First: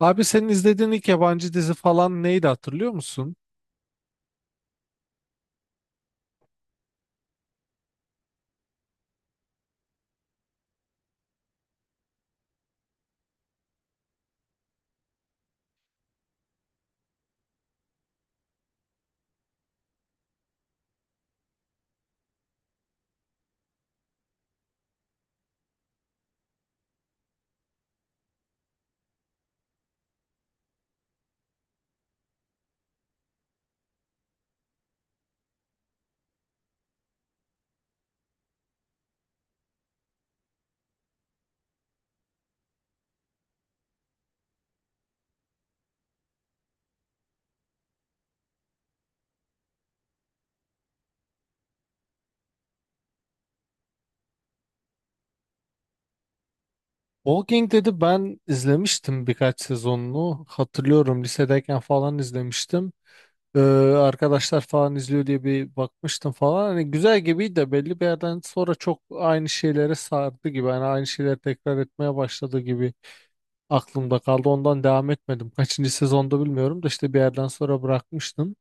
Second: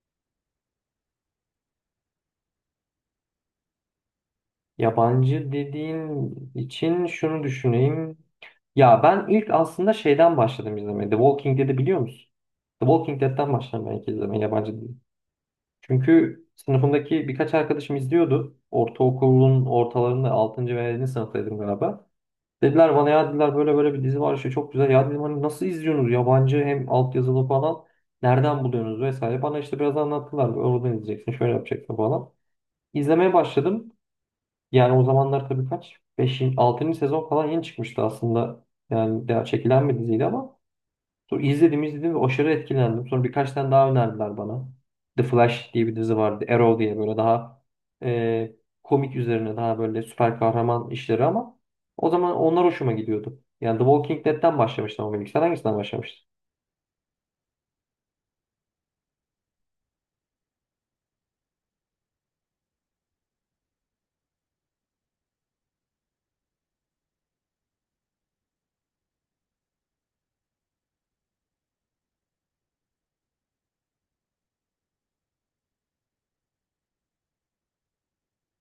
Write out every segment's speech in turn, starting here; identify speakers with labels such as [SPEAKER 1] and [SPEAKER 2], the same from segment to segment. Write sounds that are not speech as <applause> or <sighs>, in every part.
[SPEAKER 1] Abi senin izlediğin ilk yabancı dizi falan neydi hatırlıyor musun?
[SPEAKER 2] Yabancı dediğin için şunu düşüneyim. Ya ben ilk aslında şeyden başladım izlemeye. The Walking Dead'i biliyor musun? The Walking Dead'den başladım ben ilk izlemeye yabancı dizi. Çünkü sınıfımdaki birkaç arkadaşım izliyordu. Ortaokulun ortalarında 6. ve 7. sınıftaydım galiba. Dediler bana ya dediler böyle böyle bir dizi var işte çok güzel. Ya dedim hani nasıl izliyorsunuz yabancı hem altyazılı falan. Nereden buluyorsunuz vesaire. Bana işte biraz anlattılar. Oradan izleyeceksin şöyle yapacaksın falan. İzlemeye başladım. Yani o zamanlar tabii kaç? Beşinci altıncı sezon falan yeni çıkmıştı aslında. Yani daha çekilen bir diziydi ama sonra izledim ve aşırı etkilendim. Sonra birkaç tane daha önerdiler bana. The Flash diye bir dizi vardı. Arrow diye böyle daha e, komik üzerine daha böyle süper kahraman işleri ama o zaman onlar hoşuma gidiyordu. Yani The Walking Dead'den başlamıştım ama ilk. Sen hangisinden başlamıştın?
[SPEAKER 1] Walking dedi ben izlemiştim birkaç sezonunu. Hatırlıyorum lisedeyken falan izlemiştim. Ee, arkadaşlar falan izliyor diye bir bakmıştım falan. Hani güzel gibiydi de belli bir yerden sonra çok aynı şeylere sardı gibi. Hani aynı şeyleri tekrar etmeye başladı gibi aklımda kaldı. Ondan devam etmedim. Kaçıncı sezonda bilmiyorum da işte bir yerden sonra bırakmıştım.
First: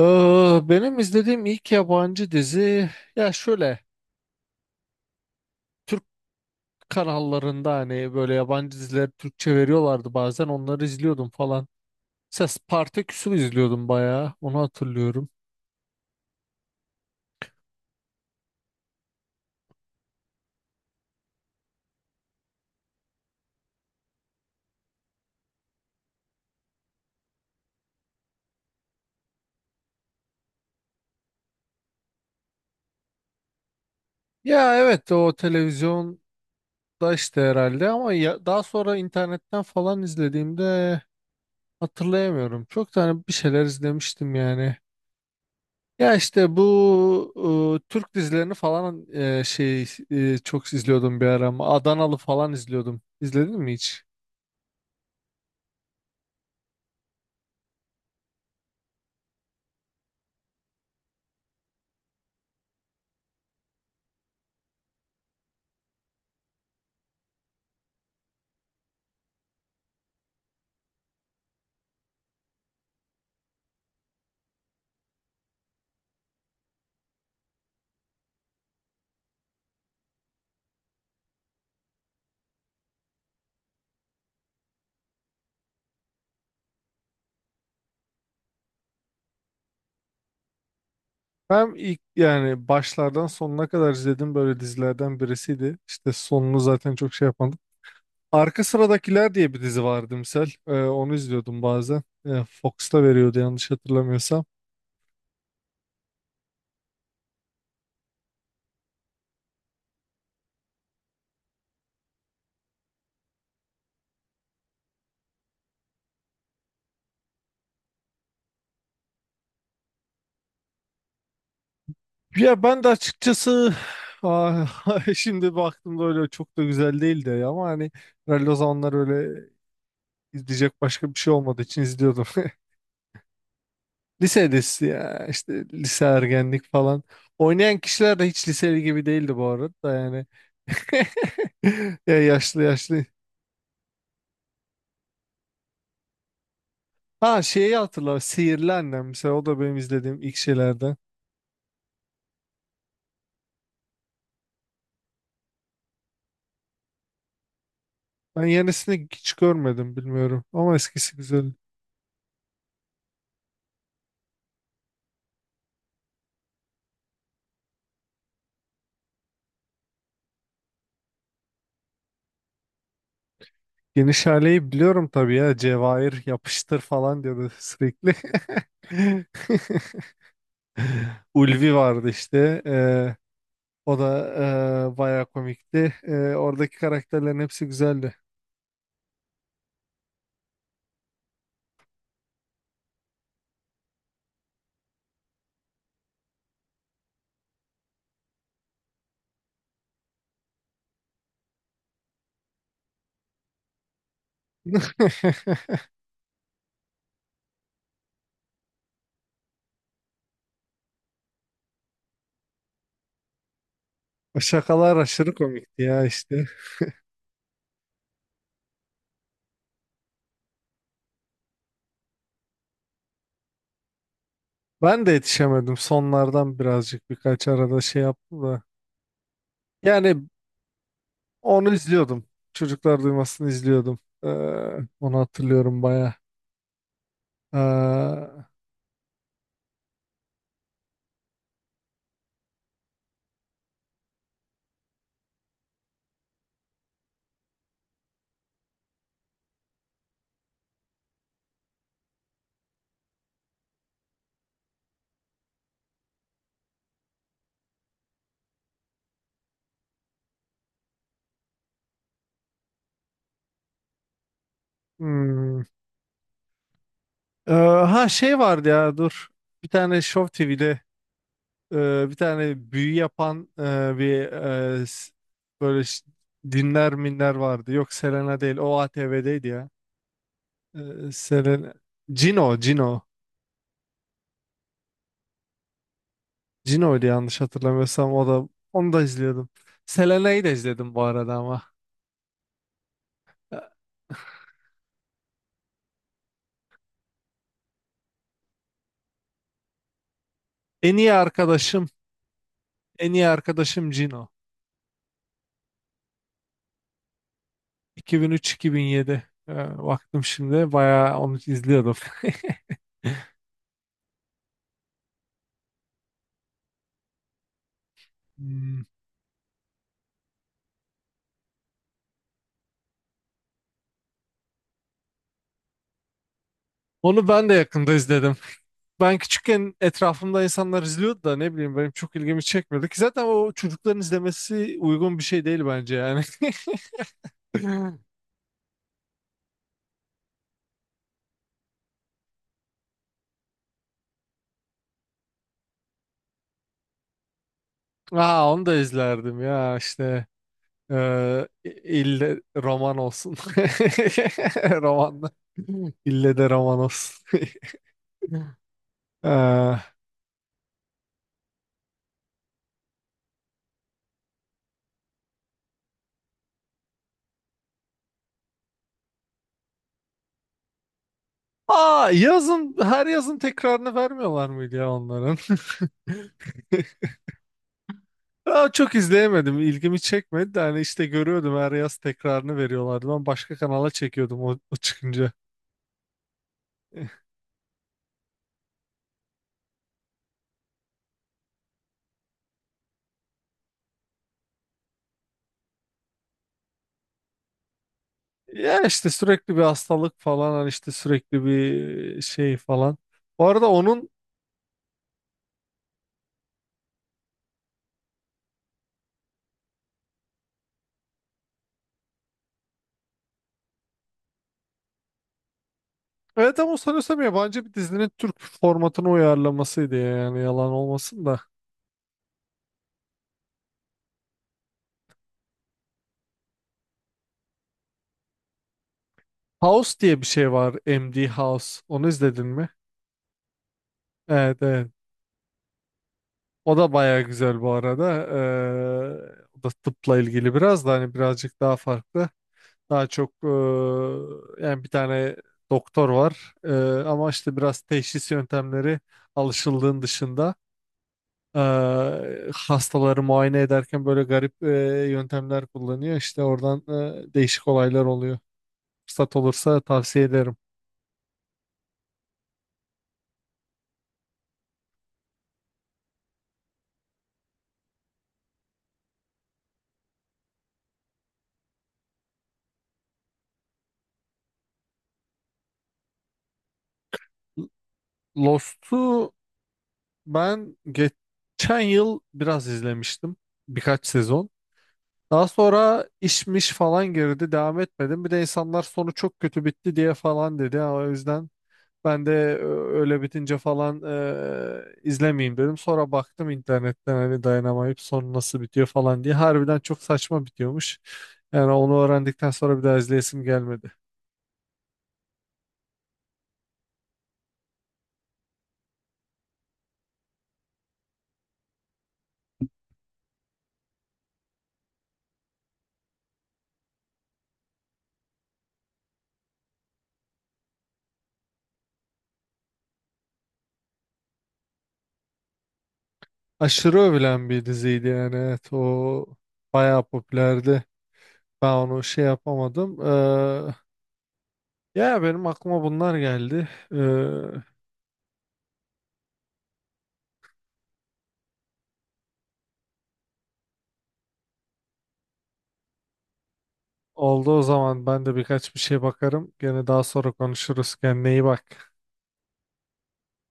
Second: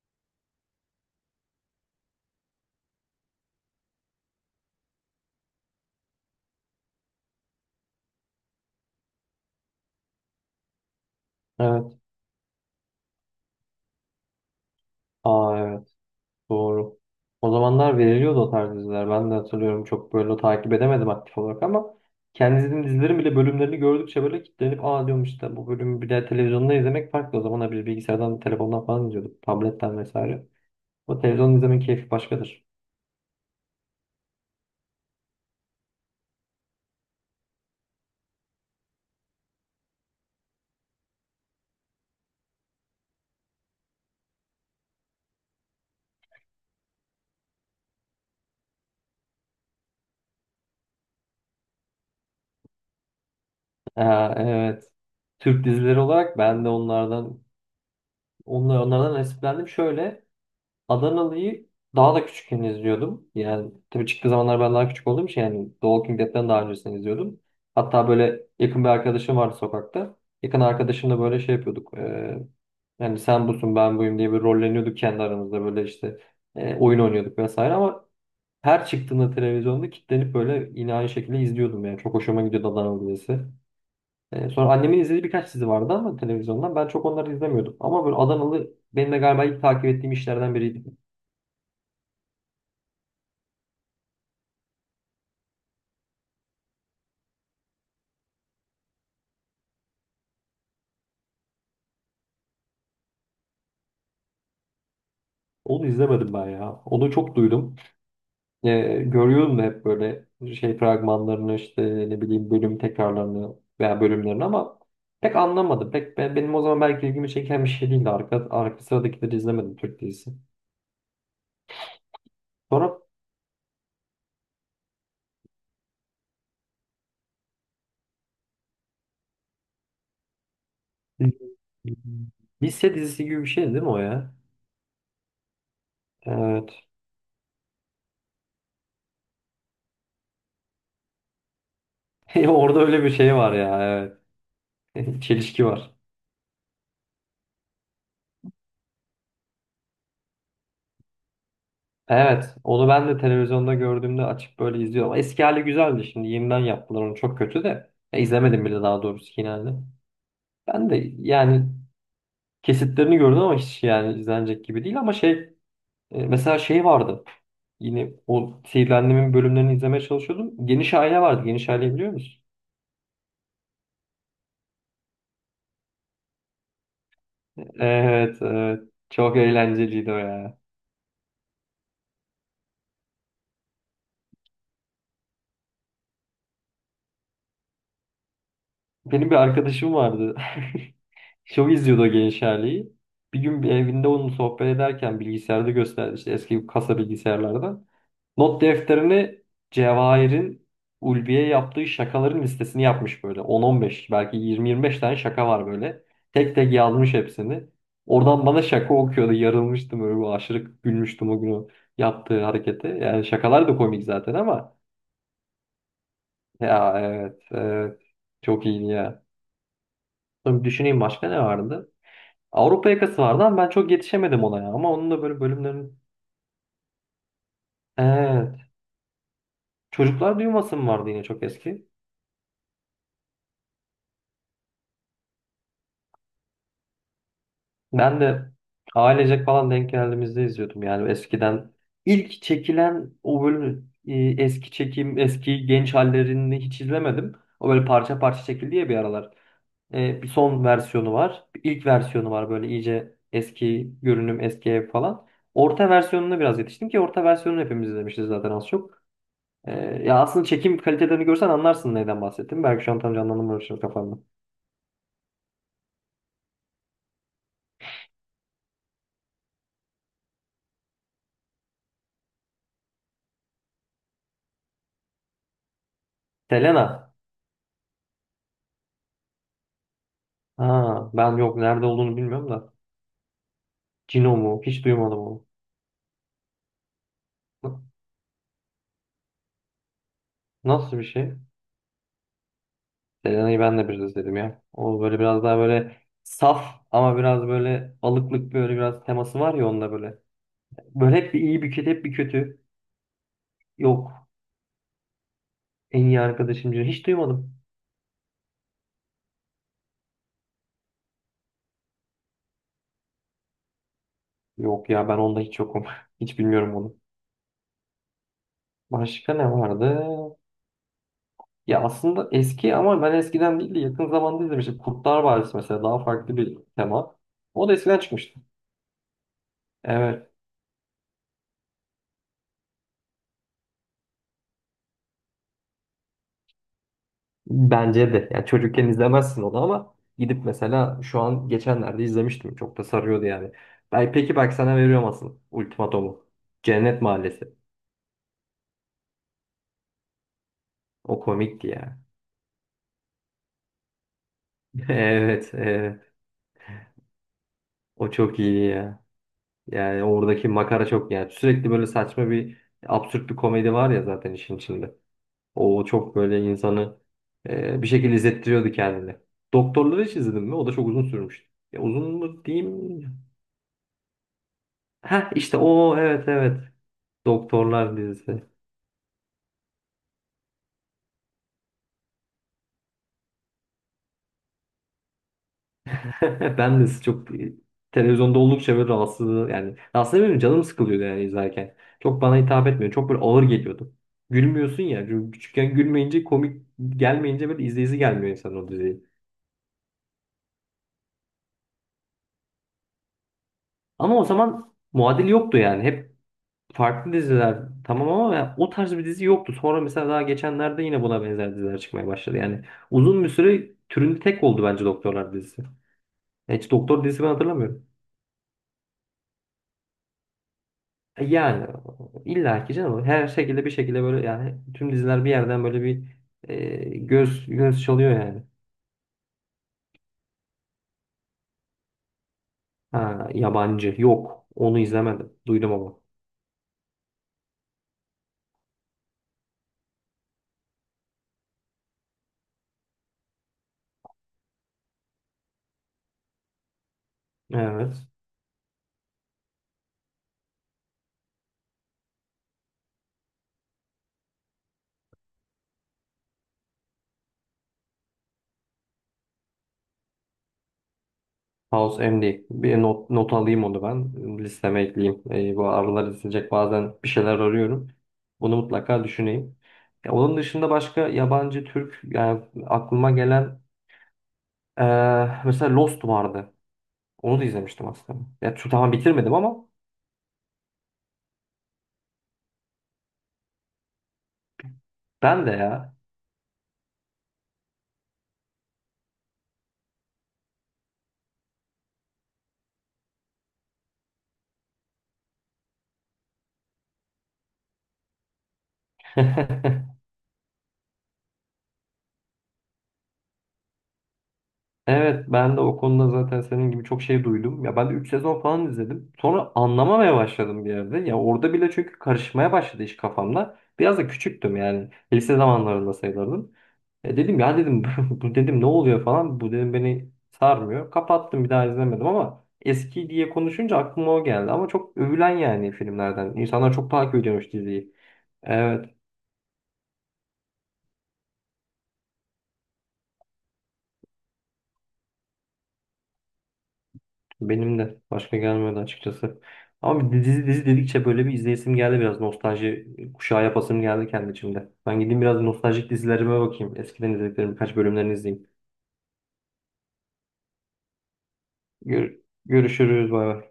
[SPEAKER 1] Ee, benim izlediğim ilk yabancı dizi ya şöyle. Kanallarında hani böyle yabancı diziler Türkçe veriyorlardı bazen onları izliyordum falan.
[SPEAKER 2] Evet.
[SPEAKER 1] Mesela Spartaküs'ü izliyordum bayağı onu hatırlıyorum.
[SPEAKER 2] Aa, evet. Doğru. O zamanlar veriliyordu o tarz diziler. Ben de hatırlıyorum, çok böyle takip edemedim aktif olarak ama kendi izlediğim dizilerin bile bölümlerini gördükçe böyle kilitlenip aa diyorum, işte bu bölümü bir de televizyonda izlemek farklı. O zaman bir bilgisayardan, telefondan falan izliyorduk. Tabletten vesaire. O televizyon izlemenin keyfi başkadır.
[SPEAKER 1] Ya evet o televizyonda işte herhalde ama ya, daha sonra internetten falan izlediğimde hatırlayamıyorum. Çok tane bir şeyler izlemiştim yani. Ya işte bu Türk dizilerini falan şey çok izliyordum bir ara ama Adanalı falan izliyordum. İzledin mi hiç?
[SPEAKER 2] Aa, evet. Türk dizileri olarak ben de onlardan onlardan nasiplendim. Şöyle Adanalı'yı daha da küçükken izliyordum. Yani tabii çıktığı zamanlar ben daha küçük olduğum için yani The Walking Dead'den daha öncesini izliyordum. Hatta böyle yakın bir arkadaşım vardı sokakta. Yakın arkadaşımla böyle şey yapıyorduk. Yani sen busun ben buyum diye bir rolleniyorduk kendi aramızda böyle işte oyun oynuyorduk vesaire ama her çıktığında televizyonda kilitlenip böyle yine aynı şekilde izliyordum, yani çok hoşuma gidiyordu Adanalı dizisi. Sonra annemin izlediği birkaç dizi vardı ama televizyondan ben çok onları izlemiyordum ama böyle Adanalı benim de galiba ilk takip ettiğim işlerden biriydi.
[SPEAKER 1] Ben ilk yani başlardan sonuna kadar izledim böyle dizilerden birisiydi. İşte sonunu zaten çok şey yapmadım. Arka Sıradakiler diye bir dizi vardı misal. Onu izliyordum bazen. Fox'ta veriyordu yanlış hatırlamıyorsam.
[SPEAKER 2] Onu izlemedim ben ya. Onu çok duydum. Ee, Görüyorum da hep böyle şey fragmanlarını işte ne bileyim bölüm tekrarlarını veya bölümlerini ama pek anlamadım. Pek benim o zaman belki ilgimi çeken bir şey değildi. Arka sıradakileri izlemedim Türk dizisi.
[SPEAKER 1] Ya ben de
[SPEAKER 2] Sonra
[SPEAKER 1] açıkçası <sighs> ah, <laughs> şimdi baktığımda öyle çok da güzel değildi ya ama hani herhalde o zamanlar öyle izleyecek başka bir şey olmadığı için izliyordum. <laughs>
[SPEAKER 2] <laughs> lise dizisi gibi bir şeydi değil mi o ya?
[SPEAKER 1] Lise dizisi ya işte lise ergenlik
[SPEAKER 2] Evet.
[SPEAKER 1] falan. Oynayan kişiler de hiç liseli gibi değildi bu arada da yani. <laughs> Ya
[SPEAKER 2] <laughs>
[SPEAKER 1] yaşlı
[SPEAKER 2] Orada
[SPEAKER 1] yaşlı.
[SPEAKER 2] öyle bir şey var ya. Evet. <laughs> Çelişki var.
[SPEAKER 1] Ha şeyi hatırla Sihirli Annem mesela o da benim izlediğim ilk şeylerden.
[SPEAKER 2] Evet, onu ben de televizyonda gördüğümde açıp böyle izliyorum. Eski hali güzeldi, şimdi yeniden yaptılar onu çok kötü de. Ya,
[SPEAKER 1] Ben
[SPEAKER 2] izlemedim bile daha
[SPEAKER 1] yenisini hiç
[SPEAKER 2] doğrusu yeni halini.
[SPEAKER 1] görmedim bilmiyorum ama
[SPEAKER 2] Ben de
[SPEAKER 1] eskisi güzel.
[SPEAKER 2] yani kesitlerini gördüm ama hiç yani izlenecek gibi değil ama şey, mesela şey vardı. Yine o Sihirli Annem'in bölümlerini izlemeye çalışıyordum. Geniş Aile vardı. Geniş Aile biliyor musun?
[SPEAKER 1] Geniş aileyi biliyorum tabii ya. Cevahir yapıştır falan diyordu sürekli.
[SPEAKER 2] Evet, evet. Çok eğlenceliydi o ya.
[SPEAKER 1] <laughs> Ulvi vardı işte. O da bayağı komikti. Oradaki karakterlerin hepsi güzeldi.
[SPEAKER 2] Benim bir arkadaşım vardı. Show izliyordu o genç haliyi. Bir gün bir evinde onunla sohbet ederken bilgisayarda gösterdi işte, eski kasa bilgisayarlarda. Not defterini Cevahir'in Ulvi'ye yaptığı şakaların listesini yapmış böyle. 10-15, belki 20-25 tane
[SPEAKER 1] <laughs>
[SPEAKER 2] şaka var böyle. Tek tek yazmış hepsini. Oradan bana şaka okuyordu. Yarılmıştım öyle, bu aşırı gülmüştüm o gün o yaptığı harekete. Yani şakalar da komik zaten
[SPEAKER 1] O
[SPEAKER 2] ama
[SPEAKER 1] şakalar aşırı komikti ya işte.
[SPEAKER 2] ya, evet evet, çok iyiydi ya. Sonra bir düşüneyim, başka ne vardı? Avrupa Yakası vardı ama ben çok yetişemedim ona ya. Ama
[SPEAKER 1] Ben
[SPEAKER 2] onun
[SPEAKER 1] de
[SPEAKER 2] da böyle
[SPEAKER 1] yetişemedim.
[SPEAKER 2] bölümlerin...
[SPEAKER 1] Sonlardan birazcık birkaç arada şey yaptım
[SPEAKER 2] Evet.
[SPEAKER 1] da. Yani
[SPEAKER 2] Çocuklar Duymasın vardı yine, çok
[SPEAKER 1] onu
[SPEAKER 2] eski.
[SPEAKER 1] izliyordum. Çocuklar Duymasını izliyordum. Onu hatırlıyorum bayağı.
[SPEAKER 2] Ben
[SPEAKER 1] Ee,
[SPEAKER 2] de ailecek falan denk geldiğimizde izliyordum. Yani eskiden ilk çekilen o bölümü eski eski genç hallerini hiç izlemedim. O böyle parça parça çekildi ya bir aralar. E, bir son versiyonu var. Bir ilk versiyonu var, böyle iyice eski görünüm, eski ev falan. Orta versiyonuna biraz yetiştim ki orta versiyonunu hepimiz izlemişiz zaten az çok. Ya aslında çekim kalitelerini görsen anlarsın neyden bahsettim. Belki şu an tam canlandırmıyorum şimdi kafamda.
[SPEAKER 1] hmm, ha şey vardı ya dur. Bir tane Show TV'de bir tane büyü yapan bir e, s- böyle dinler
[SPEAKER 2] Selena.
[SPEAKER 1] minler vardı. Yok Selena değil. O ATV'deydi ya.
[SPEAKER 2] Ha, ben yok
[SPEAKER 1] Selena.
[SPEAKER 2] nerede olduğunu bilmiyorum
[SPEAKER 1] Cino,
[SPEAKER 2] da.
[SPEAKER 1] Cino.
[SPEAKER 2] Cino mu? Hiç duymadım onu.
[SPEAKER 1] Cino'ydu yanlış hatırlamıyorsam o da onu da izliyordum. Selena'yı da izledim
[SPEAKER 2] Nasıl
[SPEAKER 1] bu
[SPEAKER 2] bir
[SPEAKER 1] arada
[SPEAKER 2] şey?
[SPEAKER 1] ama. E,
[SPEAKER 2] Selena'yı ben de biraz izledim ya. O böyle biraz daha böyle saf ama biraz böyle alıklık böyle biraz teması var ya onda böyle.
[SPEAKER 1] En iyi
[SPEAKER 2] Böyle hep bir iyi bir
[SPEAKER 1] arkadaşım,
[SPEAKER 2] kötü hep bir kötü.
[SPEAKER 1] en iyi arkadaşım
[SPEAKER 2] Yok.
[SPEAKER 1] Cino.
[SPEAKER 2] En iyi arkadaşım Cino. Hiç duymadım.
[SPEAKER 1] 2003-2007. Baktım şimdi bayağı onu izliyordum. <laughs>
[SPEAKER 2] Yok ya, ben onda hiç yokum. <laughs> Hiç bilmiyorum onu.
[SPEAKER 1] Hmm.
[SPEAKER 2] Başka ne vardı? Ya aslında eski ama ben eskiden değil de yakın zamanda izlemiştim. Kurtlar Vadisi mesela, daha farklı bir tema.
[SPEAKER 1] Onu ben de
[SPEAKER 2] O da
[SPEAKER 1] yakında
[SPEAKER 2] eskiden
[SPEAKER 1] izledim.
[SPEAKER 2] çıkmıştı.
[SPEAKER 1] Ben küçükken
[SPEAKER 2] Evet.
[SPEAKER 1] etrafımda insanlar izliyordu da ne bileyim benim çok ilgimi çekmedi ki zaten o çocukların izlemesi uygun bir şey değil bence yani.
[SPEAKER 2] Bence
[SPEAKER 1] <laughs>
[SPEAKER 2] de. Yani çocukken izlemezsin onu ama gidip mesela şu an geçenlerde izlemiştim. Çok da sarıyordu yani. Ben, peki bak sana veriyorum asıl ultimatomu. Cennet Mahallesi.
[SPEAKER 1] Aa onu da izlerdim ya işte
[SPEAKER 2] O
[SPEAKER 1] eee
[SPEAKER 2] komikti ya.
[SPEAKER 1] ille roman olsun. <laughs>
[SPEAKER 2] <laughs>
[SPEAKER 1] Romanla.
[SPEAKER 2] Evet, evet.
[SPEAKER 1] İlle de roman olsun. <laughs>
[SPEAKER 2] O çok iyi ya.
[SPEAKER 1] Eee,
[SPEAKER 2] Yani oradaki makara çok yani. Sürekli böyle saçma bir, absürt bir komedi var ya zaten işin içinde. O çok böyle insanı bir şekilde izlettiriyordu kendini. Doktorlar'ı hiç izledin mi? O da çok uzun sürmüştü. Ya
[SPEAKER 1] Aa
[SPEAKER 2] uzun mu
[SPEAKER 1] yazın her
[SPEAKER 2] diyeyim?
[SPEAKER 1] yazın tekrarını vermiyorlar mıydı ya
[SPEAKER 2] Ha
[SPEAKER 1] onların?
[SPEAKER 2] işte
[SPEAKER 1] <laughs>
[SPEAKER 2] o, evet evet. Doktorlar dizisi.
[SPEAKER 1] Aa, çok izleyemedim. İlgimi çekmedi de hani işte görüyordum her yaz tekrarını veriyorlardı. Ben başka kanala çekiyordum o çıkınca.
[SPEAKER 2] <laughs> Ben de
[SPEAKER 1] <laughs>
[SPEAKER 2] çok televizyonda oldukça böyle rahatsız, yani rahatsız etmiyorum, canım sıkılıyordu yani izlerken. Çok bana hitap etmiyor. Çok böyle ağır geliyordu. Gülmüyorsun ya, çünkü küçükken gülmeyince komik gelmeyince böyle izleyisi gelmiyor insan o
[SPEAKER 1] Ya
[SPEAKER 2] diziyi.
[SPEAKER 1] işte sürekli bir hastalık falan hani işte sürekli bir şey falan. Bu arada onun
[SPEAKER 2] Ama o zaman muadil yoktu yani. Hep farklı diziler tamam ama ya o tarz bir dizi yoktu. Sonra mesela daha geçenlerde yine buna benzer diziler çıkmaya başladı. Yani uzun bir süre türünde tek oldu bence Doktorlar dizisi.
[SPEAKER 1] evet
[SPEAKER 2] Hiç
[SPEAKER 1] ama
[SPEAKER 2] doktor
[SPEAKER 1] sanıyorsam
[SPEAKER 2] dizisi ben
[SPEAKER 1] yabancı bir
[SPEAKER 2] hatırlamıyorum.
[SPEAKER 1] dizinin Türk formatına uyarlamasıydı ya, yani yalan
[SPEAKER 2] E
[SPEAKER 1] olmasın da.
[SPEAKER 2] yani illa ki canım her şekilde bir şekilde böyle yani tüm diziler bir yerden böyle bir e, göz çalıyor yani.
[SPEAKER 1] House diye bir şey var MD House. Onu izledin mi?
[SPEAKER 2] Ha, yabancı, yok
[SPEAKER 1] Evet,
[SPEAKER 2] onu
[SPEAKER 1] evet.
[SPEAKER 2] izlemedim, duydum ama.
[SPEAKER 1] O da baya güzel bu arada. O da tıpla ilgili biraz da hani birazcık daha farklı. Daha çok yani bir tane doktor var ama işte biraz
[SPEAKER 2] Evet.
[SPEAKER 1] teşhis yöntemleri alışıldığın dışında e, hastaları muayene ederken böyle garip yöntemler kullanıyor. İşte oradan değişik olaylar oluyor. Fırsat olursa tavsiye ederim.
[SPEAKER 2] House MD. Bir not alayım onu ben. Listeme ekleyeyim. Bu aralar izleyecek bazen bir şeyler arıyorum. Bunu mutlaka düşüneyim. Ya, onun dışında başka yabancı Türk yani aklıma gelen mesela Lost vardı. Onu da izlemiştim aslında. Ya, tamam
[SPEAKER 1] Lost'u
[SPEAKER 2] bitirmedim ama
[SPEAKER 1] ben geçen yıl biraz izlemiştim. Birkaç sezon.
[SPEAKER 2] ben
[SPEAKER 1] Daha
[SPEAKER 2] de ya.
[SPEAKER 1] sonra işmiş falan girdi. Devam etmedim. Bir de insanlar sonu çok kötü bitti diye falan dedi. Ha, o yüzden ben de öyle bitince falan izlemeyeyim dedim. Sonra baktım internetten hani dayanamayıp sonu nasıl bitiyor falan diye. Harbiden
[SPEAKER 2] <laughs>
[SPEAKER 1] çok saçma bitiyormuş. Yani onu öğrendikten sonra bir daha izleyesim gelmedi.
[SPEAKER 2] Evet ben de o konuda zaten senin gibi çok şey duydum. Ya ben de 3 sezon falan izledim. Sonra anlamamaya başladım bir yerde. Ya orada bile çünkü karışmaya başladı iş kafamda. Biraz da küçüktüm yani. Lise zamanlarında sayılırdım. E dedim ya dedim <laughs> bu dedim ne oluyor falan. Bu dedim beni sarmıyor. Kapattım, bir daha izlemedim ama eski diye konuşunca aklıma o geldi. Ama çok övülen yani filmlerden. İnsanlar çok
[SPEAKER 1] Aşırı
[SPEAKER 2] takip
[SPEAKER 1] övülen
[SPEAKER 2] ediyormuş
[SPEAKER 1] bir
[SPEAKER 2] diziyi.
[SPEAKER 1] diziydi yani. Evet
[SPEAKER 2] Evet.
[SPEAKER 1] o bayağı popülerdi. Ben onu şey yapamadım. Ya benim aklıma bunlar geldi. E,
[SPEAKER 2] Benim de başka gelmedi açıkçası. Ama bir dizi dedikçe böyle bir izleyesim geldi, biraz nostalji kuşağı yapasım geldi kendi içimde. Ben gideyim biraz nostaljik dizilerime bakayım. Eskiden
[SPEAKER 1] Oldu
[SPEAKER 2] izlediklerim
[SPEAKER 1] o
[SPEAKER 2] birkaç
[SPEAKER 1] zaman
[SPEAKER 2] bölümlerini
[SPEAKER 1] ben de
[SPEAKER 2] izleyeyim.
[SPEAKER 1] birkaç bir şey bakarım. Gene daha sonra konuşuruz. Kendine iyi bak.
[SPEAKER 2] Gör- Görüşürüz, bay bay.